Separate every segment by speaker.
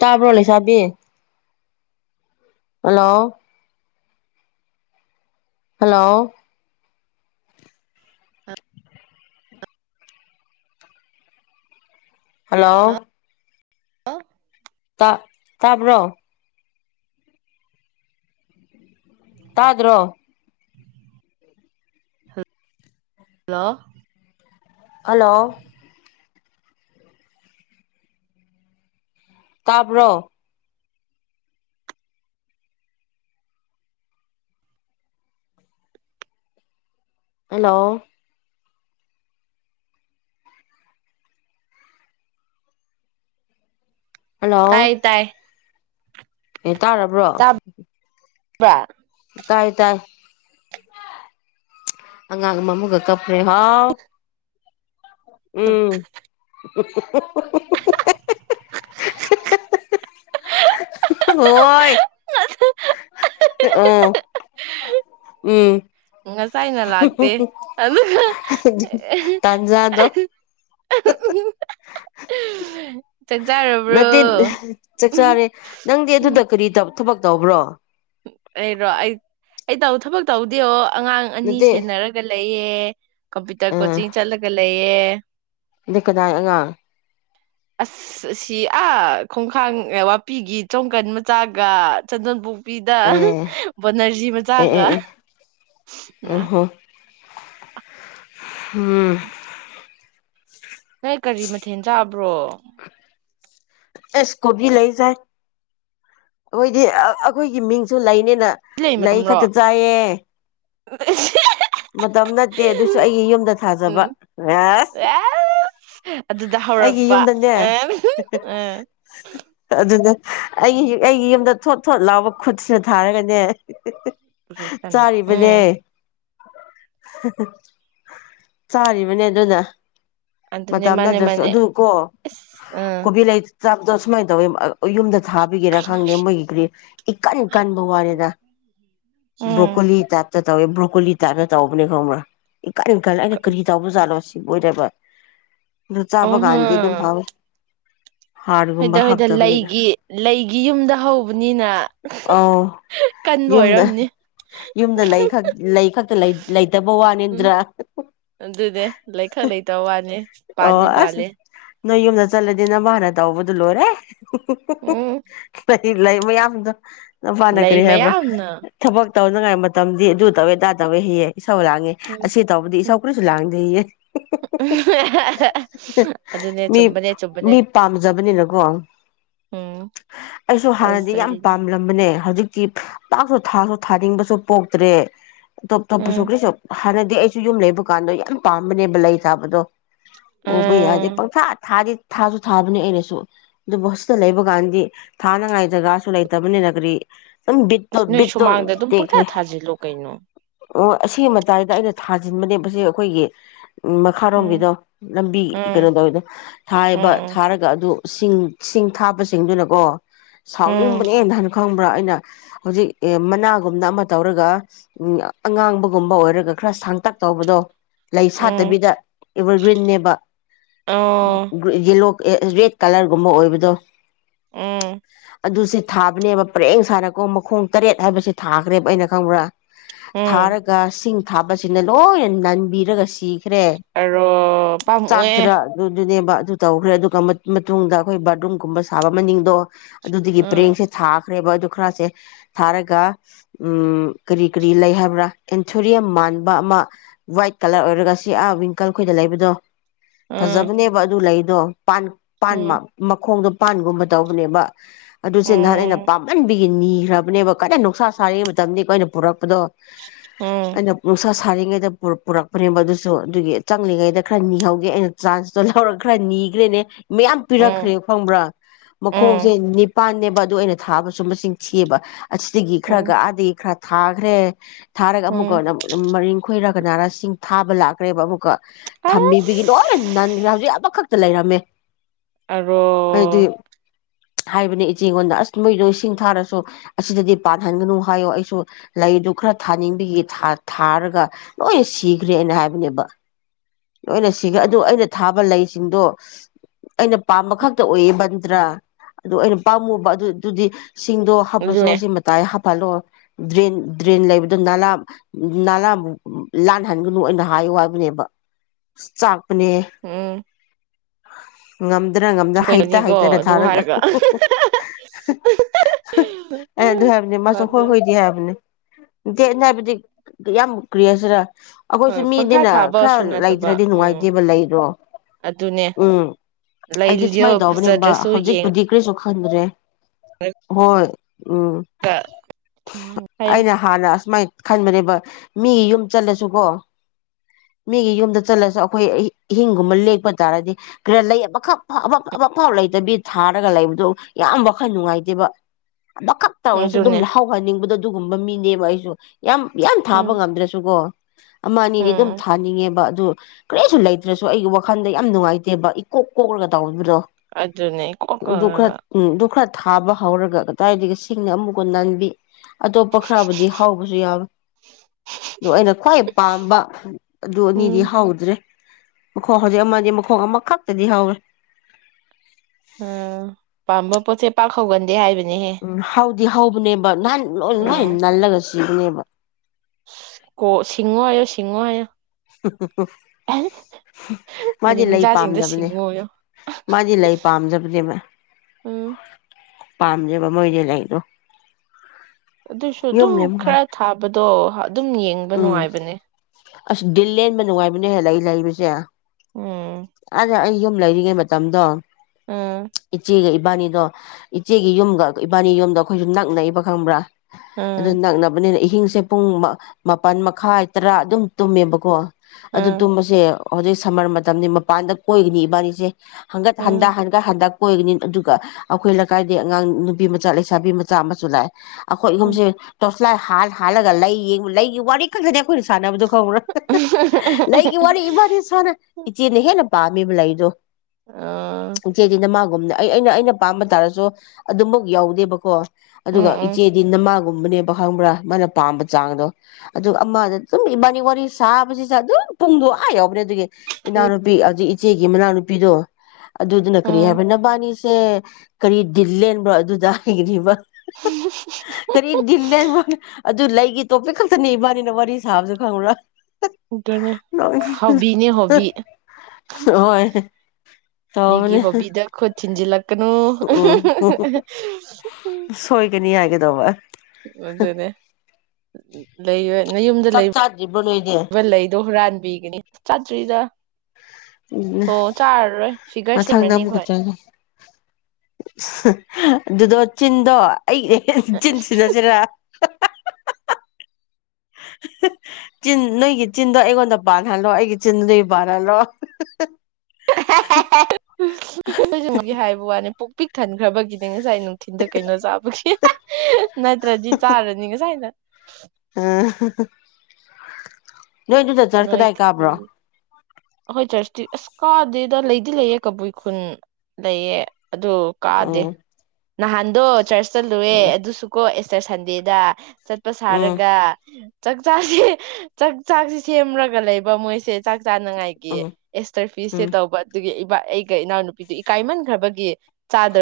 Speaker 1: ꯇꯥꯕ꯭ꯔꯣ ꯂꯩꯁꯥꯕꯤ hello hello
Speaker 2: hello
Speaker 1: hello
Speaker 2: hello
Speaker 1: ꯇ ꯇꯥꯕ꯭ꯔꯣ ꯇꯥꯗ꯭ꯔꯣ
Speaker 2: ꯍꯂꯣ
Speaker 1: ꯍꯜꯂꯣ ꯇꯥꯕ꯭ꯔꯣ ꯍꯜꯂꯣ
Speaker 2: ꯇꯥꯏ ꯇꯥꯏ
Speaker 1: ꯍ ꯇꯥꯔꯕ꯭ꯔꯣ
Speaker 2: [unintelligible]
Speaker 1: ꯇꯥꯏ ꯇꯥꯏ ꯑꯉꯥꯡ ꯑꯃꯃꯨꯒ ꯀꯞ꯭ꯔꯦ ꯍꯥꯎ ꯎꯝ ꯎ ꯍꯣꯏ ꯑꯣ ꯎꯝ
Speaker 2: ꯉꯁꯥꯏꯅ ꯂꯥꯛꯇꯦ ꯑꯗꯨꯒ
Speaker 1: ꯇꯥꯟꯖꯥꯗꯣ
Speaker 2: ꯆꯥꯛ ꯆꯥꯔꯕ꯭ꯔꯣ
Speaker 1: ꯅꯠꯇꯦ ꯆꯥꯛ ꯆꯥꯔꯦ ꯅꯪꯗꯤ ꯑꯗꯨꯗ ꯀꯔꯤ ꯇꯕ ꯊꯕꯛ ꯇꯧꯕ꯭ꯔꯣ
Speaker 2: ꯎ ꯑꯩꯔꯣ ꯑꯩ ꯑꯩ ꯇꯧ ꯊꯕꯛ ꯇꯧꯗꯦꯣ ꯑꯉꯥꯡ ꯑꯅꯤ
Speaker 1: ꯅꯠꯇꯦ
Speaker 2: ꯁꯦꯟꯅꯔꯒ ꯂꯩꯑ ꯀꯝꯄ꯭ꯌꯨꯇꯔ
Speaker 1: ꯑꯥ
Speaker 2: ꯀꯣꯆꯤꯡ ꯆꯠꯂꯒ ꯂꯩꯑ ꯄꯦ
Speaker 1: ꯅ ꯀꯗꯥꯏ ꯑꯉꯥꯡ
Speaker 2: ꯑꯁ ꯁꯤꯤꯌꯥꯥ ꯈꯣꯡꯈꯥꯡ ꯋꯥꯄꯤꯒꯤ ꯆꯣꯡꯝꯀꯟ ꯃꯆꯥꯒ ꯆꯟꯗꯣꯟꯄꯣꯛ ꯅꯨꯄꯤꯗ
Speaker 1: ꯑꯦ
Speaker 2: ꯕꯣꯅꯔꯖꯤ
Speaker 1: ꯑꯦ ꯑꯦ
Speaker 2: ꯃꯆꯥꯒ
Speaker 1: ꯑꯦ
Speaker 2: ꯅ
Speaker 1: ꯎꯝ ꯍꯝ ꯎꯝ
Speaker 2: ꯅꯣꯏ ꯀꯔꯤ ꯃꯊꯦꯜ ꯆꯥꯕ꯭ꯔꯣ
Speaker 1: ꯑꯦꯁ ꯀꯣꯕꯤ ꯂꯩꯁꯥꯏ ꯑꯩꯈꯣꯏꯗꯤ ꯑꯩꯈꯣꯏꯒꯤ ꯃꯤꯡꯁꯨ ꯂꯩ ꯅꯤꯅ ꯂꯩ ꯈꯛꯇ ꯆꯥꯏꯌꯦ
Speaker 2: ꯑ
Speaker 1: ꯃꯇꯝ ꯅꯠꯇꯦ ꯑꯗꯨꯁꯨ ꯑꯩꯒꯤ ꯌꯨꯝꯗ ꯊꯥꯖꯕ
Speaker 2: ꯎꯝ
Speaker 1: ꯑꯦꯁ
Speaker 2: ꯑꯗꯨꯗ ꯍꯧꯔꯛꯄ ꯑ ꯑ
Speaker 1: ꯑꯗꯨ ꯑꯩ ꯑꯩꯒꯤ ꯌꯨꯝꯗ ꯊꯣꯠ ꯊꯣꯠ ꯂꯥꯎꯕ ꯈꯨꯠꯁꯤꯅ ꯊꯥꯔꯒꯅꯦ ꯆꯥꯔꯤꯕꯅꯦ
Speaker 2: ꯎꯝ
Speaker 1: ꯆꯥꯔꯤꯕꯅꯦ ꯑꯗꯨꯅ
Speaker 2: ꯑꯗꯨꯅꯦ
Speaker 1: ꯃꯇꯝ
Speaker 2: ꯃꯥꯅꯦ
Speaker 1: ꯅꯠꯇ꯭ꯔꯁꯨ
Speaker 2: ꯃꯥꯅꯦ
Speaker 1: ꯑꯗꯨ ꯀꯣ
Speaker 2: ꯑꯁ ꯑꯥ
Speaker 1: ꯀꯣꯕꯤ ꯂꯩ ꯆꯥꯕꯗꯣꯁꯃꯣꯏꯗꯧꯋ ꯌꯨꯝꯗ ꯊꯥꯕꯤꯒꯦꯔꯥ
Speaker 2: ꯀꯩꯅꯣ
Speaker 1: ꯈꯪꯗꯦ ꯃꯣꯏꯒꯤ ꯀ꯭ꯔꯤ ꯏꯀꯟ ꯀꯟꯕ ꯋꯥꯔꯦꯗ
Speaker 2: ꯎꯝ
Speaker 1: ꯕ꯭ꯔꯣꯀꯣꯂꯤ ꯇꯥꯏꯞꯇ ꯇꯧꯋꯦ ꯕ꯭ꯔꯣꯀꯣꯂꯤ ꯇꯥꯅ ꯇꯧꯕꯅꯦ ꯈꯪꯕ꯭ꯔꯥ ꯏꯀ ꯏꯀ ꯑꯩꯅ ꯀꯔꯤ ꯇꯧꯕꯖꯠꯂꯣꯁꯤ ꯕꯣꯏꯗꯕꯥꯠ
Speaker 2: ꯎꯝꯍꯨꯝ
Speaker 1: ꯔꯆꯥꯕꯒꯥꯟꯖꯤꯗꯨꯃꯑꯣ
Speaker 2: ꯍꯣꯏꯗ ꯍꯣꯏꯗ ꯂꯩꯒꯤ ꯂꯩꯒꯤ ꯌꯨꯝꯗ ꯍꯧꯕꯅꯤꯅ
Speaker 1: ꯑꯧ
Speaker 2: ꯀꯟꯕ
Speaker 1: ꯌꯨꯝꯗ
Speaker 2: ꯑꯣꯏꯔꯝꯅꯤ
Speaker 1: ꯌꯨꯝꯗ ꯂꯩ ꯈꯛ ꯂꯩ ꯈꯛꯇ ꯂꯩꯇꯕ
Speaker 2: ꯎꯝ
Speaker 1: ꯋꯥꯅꯤꯗ꯭ꯔꯥ
Speaker 2: ꯑꯗꯨꯅꯦ ꯂꯩꯈꯛ ꯂꯩꯇꯕ ꯋꯥꯅꯤ
Speaker 1: ꯑꯣ
Speaker 2: ꯄꯅꯤ
Speaker 1: ꯑꯁ
Speaker 2: ꯄꯥꯂꯦ
Speaker 1: ꯅꯣꯏ ꯌꯨꯝꯗ ꯆꯠꯂꯗꯤ ꯅ ꯃꯥ ꯍꯥꯟꯅ ꯇꯧꯕꯗꯨ ꯂꯣꯏꯔꯦ
Speaker 2: ꯎꯝ
Speaker 1: [unintelligible] ꯂꯩ ꯂꯩ ꯃꯌꯥꯝꯗꯣ
Speaker 2: ꯂꯩ
Speaker 1: ꯅꯄꯥꯟꯅꯈ꯭ꯔꯦ ꯍꯥꯏꯕ꯭ꯔꯥ
Speaker 2: ꯃꯌꯥꯝꯅ
Speaker 1: ꯊꯕꯛ ꯇꯧꯅꯉꯥꯏ ꯇꯝꯗꯤ ꯨ ꯇꯧꯏ ꯑꯗꯥꯇꯧꯑ‌ꯦ ꯍꯌꯦ ꯏꯁꯥꯎ ꯂꯥꯡꯉꯦ
Speaker 2: ꯎꯝ
Speaker 1: ꯑꯁꯤ ꯇꯧꯕꯗꯤ ꯏꯁꯆꯥꯎ ꯀꯔꯤꯁꯨ ꯂꯥꯡꯗꯦ
Speaker 2: ꯎꯝ ꯑꯗꯨꯅꯦ
Speaker 1: ꯃꯤ
Speaker 2: ꯆꯨꯝꯕꯅꯦ ꯆꯨꯝꯕꯅꯦ
Speaker 1: ꯃꯤ ꯄꯥꯝꯖꯕꯅꯤꯅꯀꯣ
Speaker 2: ꯎꯝ
Speaker 1: ꯑꯩꯁꯨ ꯍꯥꯟꯅꯗꯤ ꯌꯥꯝ
Speaker 2: ꯇꯧꯖꯔꯤꯅꯦ
Speaker 1: ꯄꯥꯝꯂꯝꯕꯅꯦ ꯍꯧꯖꯤꯛ ꯄꯥꯛꯁꯨ ꯊꯥꯁꯨ ꯊꯥꯅꯤꯡꯕꯁꯨ ꯄꯣꯛꯇ꯭ꯔꯦ ꯇꯣꯞ ꯇꯣꯞꯄ
Speaker 2: ꯎꯝ
Speaker 1: ꯁꯈ꯭ꯔꯤꯁꯨꯣ ꯍ ꯍꯥꯏꯔ ꯑꯩꯁꯨ ꯌꯨꯝ ꯂꯩꯕ ꯀꯥꯟꯗꯣ ꯌꯥꯝ ꯄꯥꯝꯕꯅꯦꯕ ꯂꯩ ꯊꯥꯕꯗꯣ ꯎꯕ ꯍꯥꯏꯖꯦ
Speaker 2: ꯎꯝ
Speaker 1: ꯄ ꯊꯥ ꯊꯥꯗꯤ ꯊꯥꯁꯨ ꯊꯥꯕꯅꯦ ꯑꯩꯅꯁꯨ ꯑꯗꯨꯕꯨꯣ ꯁꯤꯗ ꯂꯩꯕ ꯀꯥꯟꯗꯤ ꯊꯥꯅꯉꯥꯏ ꯖꯒꯥꯁꯨ ꯂꯩꯇꯕꯅꯤꯅ ꯀꯔꯤ ꯑꯗꯨꯨꯝ ꯕꯤꯠꯇ
Speaker 2: ꯑꯁ
Speaker 1: ꯇꯣꯠ
Speaker 2: ꯅꯣꯏ
Speaker 1: ꯕꯤꯠꯇ ꯇꯣꯠ
Speaker 2: ꯁꯨꯃꯥꯡꯗ ꯑꯗꯨꯝ ꯄꯪꯊꯥ
Speaker 1: ꯇꯦꯛꯈ꯭ꯔꯦ
Speaker 2: ꯊꯥꯖꯤꯜꯂꯣ ꯀꯩꯅꯣ
Speaker 1: ꯑꯣ ꯑꯁꯤꯒꯤ ꯃꯇꯥꯏꯗ ꯑꯩꯅ ꯊꯥꯖꯤꯟꯕꯅꯦ ꯃꯁꯤ ꯑꯩꯈꯣꯏꯒꯤ ꯎꯝ
Speaker 2: ꯎꯝ
Speaker 1: ꯃꯈꯥꯔꯣꯝꯒꯤꯗꯣ ꯂꯝꯕꯤ ꯀꯩꯅꯣ
Speaker 2: ꯎꯝ
Speaker 1: ꯇꯧꯋꯤꯗ ꯊꯥꯏꯕ
Speaker 2: ꯎꯝ
Speaker 1: ꯊꯥꯔꯒ ꯑꯗꯨ ꯁꯤꯡ ꯁꯤꯡ ꯊꯥꯞꯄꯁꯤꯡꯗꯨꯅꯀꯣ
Speaker 2: ꯎꯝ
Speaker 1: ꯁꯥꯎꯂꯤꯕꯅꯤ ꯅꯍꯥꯟ ꯈꯪ ꯑꯩꯅ ꯍꯧꯖꯤꯛ ꯃꯅꯥꯒꯨꯝꯅ ꯑꯃ ꯇꯧꯔꯒ ꯎ ꯑꯉꯥꯡꯕꯒꯨꯝꯕ ꯑꯣꯏꯔꯒ ꯈꯔ ꯁꯥꯡꯇꯛ ꯇꯧꯕꯗꯣ ꯂꯩ
Speaker 2: ꯎꯝ ꯎꯝ
Speaker 1: ꯁꯥꯠꯇꯕꯤꯗ
Speaker 2: ꯑꯣ
Speaker 1: [unintelligible] ꯔꯦꯠ ꯀꯂꯔꯒꯨꯝꯕ ꯑꯣꯏꯕꯗꯣ
Speaker 2: ꯎꯝ
Speaker 1: ꯑꯗꯨꯁꯦ ꯊꯥꯕꯅꯦꯕ ꯄꯔꯦꯡ ꯁꯥꯟꯅꯀꯣ ꯃꯈꯣꯡ ꯇꯔꯦꯠ ꯍꯥꯏꯕꯕꯁꯤꯦ ꯊꯥꯈ꯭ꯔꯦꯕ ꯑꯩꯅ ꯈꯪꯕ꯭ꯔꯥ
Speaker 2: ꯎꯝ
Speaker 1: ꯊꯥꯔꯒ ꯁꯤꯡ ꯊꯥꯕꯁꯤꯅ ꯂꯣꯏ ꯂꯟꯕꯤꯔꯒ ꯁꯤꯈ꯭ꯔꯦ
Speaker 2: ꯄꯥꯝꯃꯨ ꯑꯦ
Speaker 1: ꯆꯥꯛꯇ꯭ꯔꯥ ꯑꯗꯨꯗꯨꯅꯦꯕ ꯑꯗꯨ ꯇꯧꯈ꯭ꯔꯦ ꯑꯗꯨꯒ ꯃꯇꯨꯡꯗ ꯑꯩꯈꯣꯏ ꯕꯥꯠꯔꯨꯝꯒꯨꯝꯕ ꯁꯥꯕ ꯃꯅꯤꯡꯗꯣ ꯑꯗꯨꯗꯒꯤ
Speaker 2: ꯎꯝ
Speaker 1: ꯄꯔꯦꯡꯁꯦ ꯊꯥꯛ ꯊꯈ꯭ꯔꯦꯕ ꯑꯗꯨ ꯈꯔꯥꯁꯦ ꯊꯥꯔꯒ ꯎ ꯀꯔꯤ ꯀꯔꯤ ꯂꯩ ꯍꯥꯏꯕ꯭ꯔꯥ ꯑꯦꯟꯊꯣꯔꯤꯌ ꯃꯥꯟꯕ ꯑꯃ ꯋꯥꯏꯠ ꯀꯂꯔ ꯑꯣꯏꯔꯒ ꯁꯤ ꯑꯥ ꯀꯜꯈꯣꯏꯗ ꯂꯩꯕꯗꯣ
Speaker 2: ꯎꯝ
Speaker 1: ꯐꯖꯕꯅꯦ ꯑ ꯑꯗꯨ ꯂꯩꯥꯏ ꯑ ꯥꯟ ꯄꯥꯟ
Speaker 2: ꯎꯝ
Speaker 1: ꯃꯈꯣꯡꯗꯣ ꯃꯄꯥꯟꯒꯨꯝꯕ ꯇꯧꯕꯅꯦꯕ ꯑꯗꯨꯁꯦ ꯅꯍꯥꯟ ꯑꯩꯅ
Speaker 2: ꯎꯝ
Speaker 1: ꯄꯥꯝꯅꯟꯕꯤ ꯒꯤ ꯅꯤꯈ꯭ꯔꯕꯅꯦꯕ ꯀꯗ ꯅꯨꯡꯁꯥ ꯁꯥꯔꯤꯉꯩ ꯃꯇꯝ ꯑꯩꯈꯣꯏꯅ ꯄꯨꯔꯛꯄꯗꯣ
Speaker 2: ꯎꯝ
Speaker 1: ꯑꯩꯅ ꯃꯁ ꯊꯥꯔꯤꯉꯩꯗ ꯄꯨꯔꯛꯄꯅꯦꯕ ꯑꯗꯨꯁꯨ ꯑꯗꯨꯒꯤ ꯆꯪꯂꯤꯉꯩꯗ ꯈꯔ ꯅꯤꯍꯧꯒꯦ ꯑꯩꯅ ꯆꯥꯟꯁꯇꯣ ꯂꯧꯔꯒ ꯈꯔ ꯅꯤꯈ꯭ꯔꯦꯅꯦ ꯃꯌꯥꯝ
Speaker 2: ꯎꯝ
Speaker 1: ꯄꯤꯔꯛꯈ꯭ꯔꯦ ꯐꯪꯕ꯭ꯔꯥ ꯃꯈꯣꯡꯁꯦ
Speaker 2: ꯎꯝ
Speaker 1: ꯄꯥꯟꯅꯦꯦꯕ ꯑꯗꯨ ꯑꯩꯅ ꯊꯥꯕ ꯁꯨꯝꯕꯁꯤꯡ ꯊꯤꯑꯕ ꯑꯁꯤꯗꯒꯤ
Speaker 2: ꯎꯝ
Speaker 1: ꯈꯔꯒ ꯑꯥꯗꯒꯤ ꯈꯔ ꯊꯥꯈ꯭ꯔꯦ ꯊꯥꯔꯒ ꯑꯃꯨꯛꯀ
Speaker 2: ꯎꯝ
Speaker 1: ꯑꯣꯏꯅ ꯃꯔꯤꯡ ꯈꯣꯏꯔꯒ ꯀꯅꯥꯅꯁꯤꯡ ꯊꯥꯕ ꯂꯥꯛꯈ꯭ꯔꯦꯕ ꯑꯃꯨꯛꯀ ꯊꯝꯕꯤꯕꯒꯤ ꯂꯣꯏꯔ ꯅꯟꯒꯤ
Speaker 2: ꯑꯁ
Speaker 1: ꯍꯧꯖꯤꯛꯈꯛ ꯇ ꯂꯩꯔꯝꯃꯦ ꯑꯗꯨꯏ
Speaker 2: ꯑꯣ
Speaker 1: ꯍꯥꯏꯕꯅꯦ ꯏꯆꯦꯉꯣꯟꯗ ꯑꯁ ꯅꯣꯏꯗꯣ ꯏꯁꯤꯡ ꯊꯥꯔꯁꯨ ꯑꯁꯤꯗꯗꯤ ꯄꯥꯟꯍꯟꯒꯅꯨ ꯍꯥꯏꯌꯣ ꯑꯩꯁꯨ ꯂꯩꯗꯨ ꯈꯔ ꯊꯥꯅꯤꯡꯕꯒꯤ ꯊꯥꯔꯒ ꯂꯣꯏꯅ ꯁꯤꯈ꯭ꯔꯦꯅ ꯍꯥꯏꯕꯅꯦꯕ ꯅ ꯁꯤꯒ ꯑꯗꯨ ꯑꯩꯅ ꯊꯥꯕ ꯂꯩꯁꯤꯡꯗꯣ ꯑꯩꯅ ꯄꯥꯝꯕ ꯈꯛꯇ ꯑꯣꯏꯌꯦꯕꯟꯇ꯭ꯔꯥ ꯑꯗꯨ ꯑꯩꯅ ꯄꯥꯝꯃꯨꯕ ꯑꯗꯨ ꯑꯗꯨꯗꯤ ꯁꯤꯡꯗꯣ ꯍꯥꯞꯄꯁꯨ
Speaker 2: ꯑꯗꯨꯅꯦ
Speaker 1: ꯑꯁꯤ ꯃꯇꯥꯏ ꯐꯜꯂꯣ ꯗ꯭ꯔꯦꯟ ꯗ꯭ꯔꯦꯟ ꯂꯩꯕꯗ ꯂꯥ ꯅꯥꯂꯥꯕꯨꯨꯛ ꯂꯥꯟꯍꯟꯒꯅꯨ ꯑꯣꯏꯅ ꯍꯥꯏꯌꯨ ꯍꯥꯏꯕꯅꯦꯕ ꯆꯠ ꯑꯅꯦ
Speaker 2: ꯎꯝ
Speaker 1: ꯉꯝ ꯗꯅ ꯉꯝꯗ ꯍꯩꯇ
Speaker 2: ꯑꯩꯈꯣꯏꯅꯅꯤꯀꯣ
Speaker 1: ꯍꯩꯇꯅ
Speaker 2: ꯑꯗꯨ
Speaker 1: ꯊꯥꯔꯒ
Speaker 2: ꯍꯥꯏꯔꯒ
Speaker 1: ꯑꯦ ꯑꯗꯨ ꯍꯥꯏꯕꯅꯤ ꯃꯥꯁꯨ ꯍꯣꯏ ꯍꯣꯏꯗꯤ ꯍꯥꯏꯕꯅꯤ ꯎꯝ ꯗꯦꯠꯅꯦ ꯍꯥꯏꯕꯗꯤ ꯌꯥꯝ ꯀ꯭ꯔꯤꯌꯥꯁꯤ꯭ꯔꯥ ꯑꯩꯈꯣꯏꯁꯨ
Speaker 2: ꯍꯣꯏ ꯄꯪꯊꯥ
Speaker 1: ꯃꯤꯅꯤꯅ ꯈꯔ
Speaker 2: ꯊꯥꯕꯁꯨ ꯅꯠꯇꯕ
Speaker 1: ꯂꯩꯗ꯭ꯔꯗꯤ
Speaker 2: ꯎꯝ
Speaker 1: ꯅꯨꯡꯉꯥꯏꯇꯦꯕ ꯂꯩꯗꯣ
Speaker 2: ꯑꯗꯨꯅꯦ
Speaker 1: ꯎꯝ ꯑꯩꯗꯤ ꯁꯨꯃꯥꯏꯅ
Speaker 2: ꯂꯩꯗꯣ
Speaker 1: ꯇꯧꯕꯅꯦ
Speaker 2: ꯐꯖꯗ꯭ꯔꯁꯨ ꯌꯦꯡꯉꯒ
Speaker 1: ꯍꯧꯖꯤꯛꯄꯨꯗꯤ ꯀ ꯁꯨ ꯈꯗ꯭ꯔꯦ ꯍꯣꯏ ꯎꯝ
Speaker 2: ꯍꯥꯏꯌꯣ
Speaker 1: ꯑꯩꯅ ꯍꯥꯟꯅ ꯑꯁꯨꯃꯥꯏ ꯈꯟꯕꯅꯦꯕ ꯃꯤꯒꯤ ꯌꯨꯝ ꯆꯠꯂꯁꯨꯀꯣ ꯃꯤꯒꯤ ꯌꯨꯝ ꯑꯗ ꯆꯠꯂꯁꯨ ꯑꯩꯈꯣꯏ ꯑꯍꯤꯡꯒꯨꯝꯕ ꯂꯦꯛꯄ ꯇꯥꯔꯗꯤ ꯈꯔ ꯂꯩ ꯑꯕꯈꯛꯕ ꯑꯕ ꯐꯥꯎ ꯂꯩꯇꯕꯤ ꯊꯥꯔꯒ ꯂꯩꯕꯗꯣ ꯌꯥꯝ ꯋꯥꯈꯜ ꯅꯨꯡꯉꯥꯏꯇꯦꯕ ꯑ ꯀ ꯇꯧꯔꯤꯁꯨ ꯑꯗꯨꯝ
Speaker 2: ꯑꯗꯨꯅꯦ
Speaker 1: ꯍꯧꯍꯟꯅꯤꯡꯕꯗꯣ ꯑꯗꯨꯒꯨꯝꯕ ꯃꯤꯅꯦꯕ ꯑꯩꯁꯨ [unintelligible] ꯌꯥꯝ ꯌꯥꯝ ꯊꯥꯕ
Speaker 2: ꯎꯝ
Speaker 1: ꯉꯝꯗ꯭ꯔꯁꯨꯀꯣ ꯑꯃ ꯑꯅꯤꯗꯤ ꯑꯗꯨꯝ
Speaker 2: ꯎꯝ
Speaker 1: ꯊꯥꯅꯤꯡꯉꯦꯕ ꯑꯗꯨ ꯀꯔꯤꯁꯨ ꯂꯩꯇ꯭ꯔꯁꯨ ꯑꯩꯒꯤ ꯋꯥꯈꯟꯗ ꯌꯥꯝ ꯅꯨꯡꯉꯥꯏꯇꯦꯕ ꯏ ꯀꯣꯛ ꯀꯣꯛꯂꯒ ꯇꯧꯔꯤꯕꯅꯣ
Speaker 2: ꯑꯖꯅꯤ ꯀꯣ ꯀꯒ
Speaker 1: ꯑꯗꯨ ꯈꯔ ꯊꯥꯕ ꯍꯧꯔꯒ ꯀꯗꯥꯏꯗꯒꯤꯒ ꯁꯤꯡꯅ ꯑꯃꯨꯛꯀ ꯅꯥꯟꯕꯤ ꯑꯇꯣꯞꯄ ꯈꯔꯕꯨꯗꯤ ꯍꯥꯎꯕꯁꯨ ꯌꯥꯕ ꯑꯗꯨ ꯑꯩꯅ ꯈ꯭ꯋꯥꯏ ꯄꯥꯝꯕ ꯑꯗꯨ ꯑꯅꯤꯗꯤ
Speaker 2: ꯎꯝ
Speaker 1: ꯗ꯭ꯔꯦ ꯃꯈꯣꯡ ꯍꯧꯖꯤꯛ ꯑꯃꯗꯤ ꯃꯈꯣꯡ ꯑꯃꯈꯛꯇꯗꯤ ꯍꯧꯋꯦ
Speaker 2: ꯎꯝ ꯄꯥꯝꯕ ꯄꯣꯠꯁꯦ ꯄꯥꯛ ꯍꯧꯒꯗꯦ ꯍꯥꯏ ꯑ
Speaker 1: ꯗꯤ ꯍꯧꯕꯅꯦꯕ ꯅꯍꯥꯟ ꯅꯜꯒꯁꯤ ꯁꯤꯖꯤꯕꯅꯦꯕ
Speaker 2: ꯀꯣ ꯁꯤꯁꯤꯡꯍ ꯍꯥꯏꯣ ꯊꯉꯣ ꯍꯥꯏ
Speaker 1: ꯃꯥꯗꯤ
Speaker 2: ꯃꯅꯤꯡ
Speaker 1: ꯂꯩ
Speaker 2: ꯃꯆꯥꯁꯤꯡꯗ
Speaker 1: ꯄꯥꯝꯖꯕꯅꯦ
Speaker 2: ꯁꯤꯡꯉꯣ ꯍꯥꯏꯌꯣ
Speaker 1: ꯃꯥꯗꯤ ꯂꯩ ꯄꯥꯝꯖꯕꯅꯦ ꯃꯥ
Speaker 2: ꯎꯝ
Speaker 1: ꯄꯥꯝꯖꯕ ꯃꯣꯏꯒꯤ ꯂꯥꯏꯔꯤꯛꯇꯣ
Speaker 2: ꯑꯗꯨꯁꯨ ꯑꯗꯨꯝ ꯈꯔ ꯊꯥꯕꯗꯣ ꯑꯗꯨꯝ ꯌꯦꯡꯕ
Speaker 1: ꯎꯝ
Speaker 2: ꯅꯨꯡꯉꯥꯏꯕꯅꯦ
Speaker 1: ꯑꯁ ꯗꯤꯜ ꯂꯦꯟꯕ ꯅꯨꯡꯉꯥꯏꯕꯅꯦ ꯍꯂ ꯂꯩꯕꯁꯦ
Speaker 2: ꯎꯝ
Speaker 1: ꯑꯗ ꯑ ꯂꯩꯔꯤꯉꯩ ꯃꯇꯝꯗꯣ
Speaker 2: ꯎꯝ
Speaker 1: ꯏꯆ ꯏꯕꯥꯅꯤꯗꯣ ꯏꯆꯦꯒꯤ ꯌꯨꯝꯒ ꯏꯕꯥꯅꯤ ꯌꯨꯝꯗꯣ ꯑꯩꯈꯣꯏꯁꯨ ꯅꯛꯅꯏꯕ ꯈꯪꯕ꯭ꯔꯥ ꯑꯗꯨꯣ
Speaker 2: ꯎꯝ
Speaker 1: ꯅꯪꯅꯕꯅꯤꯅ ꯑꯍꯤꯡꯁꯦ ꯄꯨꯡ ꯃꯥꯄꯜ ꯃꯈꯥꯏ ꯇꯔꯥ ꯑꯗꯨꯝ ꯇꯨꯝꯃꯦꯕꯀꯣ ꯑꯗꯨ
Speaker 2: ꯎꯝ
Speaker 1: ꯇꯨꯝꯕꯁꯦ ꯑꯣ ꯍꯧꯖꯤꯛ ꯁꯝꯃꯔ ꯃꯇꯝꯅꯤ ꯃꯄꯥꯟꯗ ꯀꯣꯏꯒꯅꯤ ꯏꯕꯥꯅꯤꯁꯦ ꯍꯪꯒꯗ ꯍꯟꯗ
Speaker 2: ꯎꯝ
Speaker 1: ꯍꯟꯒꯥ ꯍꯟꯗꯒ ꯑꯣꯏꯣꯏꯒꯅꯤ ꯑꯗꯨꯒ ꯑꯩꯈꯣꯏ ꯂꯩꯀꯥꯏꯗ ꯑꯉꯥꯡ ꯅꯨꯄꯤ ꯃꯆꯥ ꯂꯩꯁꯥꯕꯤ ꯃꯆꯥ ꯑꯃꯁꯨ ꯂꯥꯛꯑꯦ ꯑꯩꯈꯣꯏ
Speaker 2: ꯎꯝ
Speaker 1: ꯏꯍꯨꯝꯁꯦ ꯥꯏ ꯍꯥꯜꯂꯒ ꯂꯩ ꯌꯦꯡꯕ ꯂꯩꯒꯤ ꯋꯥꯔꯤ ꯈꯗꯅꯦ ꯑꯩꯈꯣꯏꯅ ꯁꯥꯟꯅꯕꯗ ꯈ ꯂꯩꯒꯤ ꯋꯥꯔꯤ ꯏꯃꯗꯤ ꯁꯥꯅ ꯏꯆꯦꯅ ꯍꯦꯟꯅ ꯄꯥꯃꯤ ꯃꯂꯏꯗꯣ
Speaker 2: ꯑ
Speaker 1: ꯦꯅ ꯃꯥ [unintelligible] ꯨ ꯑꯩ ꯑꯩꯅ ꯑꯩꯅ ꯄꯥꯝꯕ ꯇꯥꯔꯁꯨ ꯑꯗꯨꯃꯛ ꯌꯥꯎꯗꯦꯕꯀꯣ
Speaker 2: ꯎꯝ
Speaker 1: ꯑꯗꯨꯒ
Speaker 2: ꯎꯝ
Speaker 1: ꯏꯆꯦꯗꯤ ꯃꯥ ꯚꯨꯝꯕꯅꯦꯕ ꯈꯪꯕ꯭ꯔ ꯃꯅꯥ ꯄꯥꯝꯕ ꯆꯥꯡꯗꯣ ꯑꯗꯣ ꯑꯃꯗ ꯇꯨꯝ ꯋꯥꯔꯤ ꯁꯥꯕꯁꯤ ꯑꯗꯨ ꯄꯨꯡꯗꯣ ꯑꯥ ꯌꯎꯕꯅꯦ ꯑꯗꯨꯒꯤ ꯏꯅꯥꯎꯅꯨꯄꯤ ꯑꯖꯤ ꯏꯆꯦꯒꯤ ꯃꯅꯥꯎꯅꯨꯄꯤꯗꯣ ꯑꯗꯨ ꯑꯗꯨꯅ ꯀꯔꯤ
Speaker 2: ꯎꯝ
Speaker 1: ꯍꯥꯏꯕ ꯅꯕꯥꯅꯤ ꯁꯦ ꯀꯔꯤ ꯗꯤꯜꯂꯕ꯭ꯔꯣ ꯑꯗꯨꯗ ꯍꯥꯏꯈ꯭ꯔꯤꯕ ꯀꯔꯤ ꯗꯤꯜ ꯂꯦꯜꯕ ꯑꯗꯨ ꯂꯩꯒꯤ ꯇꯣꯄꯤꯛ ꯈꯛꯇꯅꯤ ꯏꯕꯥꯅꯤꯅ ꯋꯥꯔꯤ ꯁꯥꯕꯁꯨ [unintelligible] ꯍꯣꯏ
Speaker 2: ꯍꯣꯕꯤꯅꯦ ꯍꯣꯕꯤ ꯃꯤꯒꯤ
Speaker 1: ꯇꯧꯕꯅꯦ
Speaker 2: ꯍꯣꯕꯤꯗ ꯈꯨꯠ ꯊꯤꯟꯖꯤꯜꯂꯛ ꯀꯅꯨ
Speaker 1: ꯎꯝ ꯗꯋꯥ
Speaker 2: ꯑꯗꯨꯅꯦ ꯂꯩ ꯅ ꯌꯨꯝꯗ
Speaker 1: ꯆꯥꯛ
Speaker 2: ꯂꯩ
Speaker 1: ꯆꯥꯗ꯭ꯔꯤꯕ꯭ꯔꯣ ꯅꯣꯏꯗꯤ
Speaker 2: ꯂꯩꯗꯣ ꯍꯨꯔꯥꯟ ꯕꯤꯒꯅꯤ ꯆꯥꯗ꯭ꯔꯤꯗ
Speaker 1: ꯎꯝ
Speaker 2: ꯊꯣ ꯆꯥꯔꯔꯣꯏ ꯐꯤꯒꯔ
Speaker 1: ꯃꯊꯪꯗ
Speaker 2: ꯁꯤꯡꯔꯅꯤ
Speaker 1: ꯑꯃꯨꯛ
Speaker 2: ꯑꯩꯈꯣꯏ
Speaker 1: ꯀꯠꯆꯒꯦ ꯑꯗꯨꯗꯣ ꯆꯤꯟꯗꯣ ꯑꯩꯅꯦ ꯆꯤꯟ ꯁꯤꯟꯅꯁꯤꯔ ꯆꯤꯟ ꯅꯣꯏꯒꯤ ꯆꯤꯟꯗꯣ ꯑꯩꯉꯣꯟꯗ ꯕꯥꯜꯍꯜꯂꯣ ꯑꯩꯒꯤ ꯆꯤꯟꯗꯣ ꯅꯣꯏ ꯕꯥꯜꯍꯜꯂꯣ
Speaker 2: [unintelligible] ꯅꯣꯏꯖꯃꯒꯤ ꯍꯥꯏꯕ ꯋꯥꯅꯤ ꯄꯤꯛ ꯊꯟꯈ꯭ꯔꯕꯒꯤꯅꯤ ꯉꯁꯥꯏ ꯅꯨꯡꯊꯤꯟꯗ ꯀꯩꯅꯣ ꯆꯥꯕꯒꯤ ꯅꯠꯇ꯭ꯔꯗꯤ ꯆꯥꯔꯅꯤ ꯉꯁꯥꯏꯅ
Speaker 1: ꯑ [unintelligible] ꯅꯣꯏ ꯑꯗꯨꯗ ꯆꯠ ꯀꯗꯥꯏ
Speaker 2: ꯅꯣꯏꯈ꯭ꯔꯤ
Speaker 1: ꯀꯥꯕ꯭ꯔꯣ
Speaker 2: ꯑꯩꯈꯣꯏ ꯆꯔꯁꯇꯤ ꯑꯁ ꯀꯥꯗꯦꯗ ꯂꯩꯗꯤ ꯂꯩꯑ ꯀꯕꯨꯏ ꯈꯨꯟ ꯂꯩꯌꯦ ꯑꯗꯨ ꯀꯥꯗꯦ
Speaker 1: ꯎꯝ
Speaker 2: ꯅꯟꯗ ꯆꯁ ꯆꯠꯂꯨꯑꯦ
Speaker 1: ꯎꯝ
Speaker 2: ꯑꯗꯨꯁꯨ ꯀꯣ ꯁꯟꯗꯦꯗ ꯆꯠꯄ
Speaker 1: ꯎꯝ
Speaker 2: ꯁꯥꯔꯒ ꯆꯥꯛ ꯆꯁꯦ ꯆꯥꯛ ꯆꯥꯛꯁꯦ ꯁꯦꯝꯔꯒ ꯂꯩꯕ ꯃꯣꯏꯁꯦ ꯆꯥꯛ ꯆꯥꯅꯉꯥꯏ
Speaker 1: ꯎꯝ
Speaker 2: ꯑꯦꯁꯇꯔ ꯐꯁꯦ
Speaker 1: ꯎꯝ
Speaker 2: ꯇꯧꯕ ꯑꯗꯨꯒꯤ ꯑꯩꯒ ꯏꯅꯥꯎꯅꯨꯄꯤꯗꯨ ꯏꯀꯥꯏꯃꯟꯈ꯭ꯔꯕꯒꯤ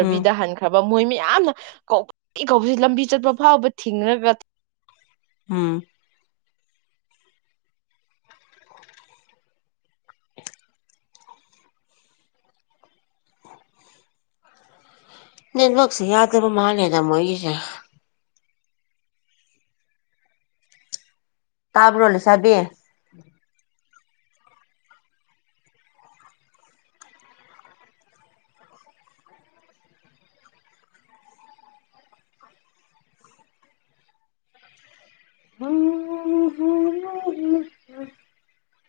Speaker 1: ꯎꯝ
Speaker 2: ꯍꯟꯈ꯭ꯔꯕ ꯃꯣꯏ ꯌꯥꯝꯅ ꯀꯧ ꯀꯁꯤ ꯂꯝꯕꯤ ꯆꯠꯄ ꯐꯥꯎꯕ ꯊꯤꯡꯉꯒ
Speaker 1: ꯑꯝ ꯅꯕꯁ ꯌꯥꯗ ꯃꯥꯅꯦꯗ ꯃꯁꯦ ꯇꯥꯕꯔ ꯍꯂ ꯆꯕꯤ ꯍ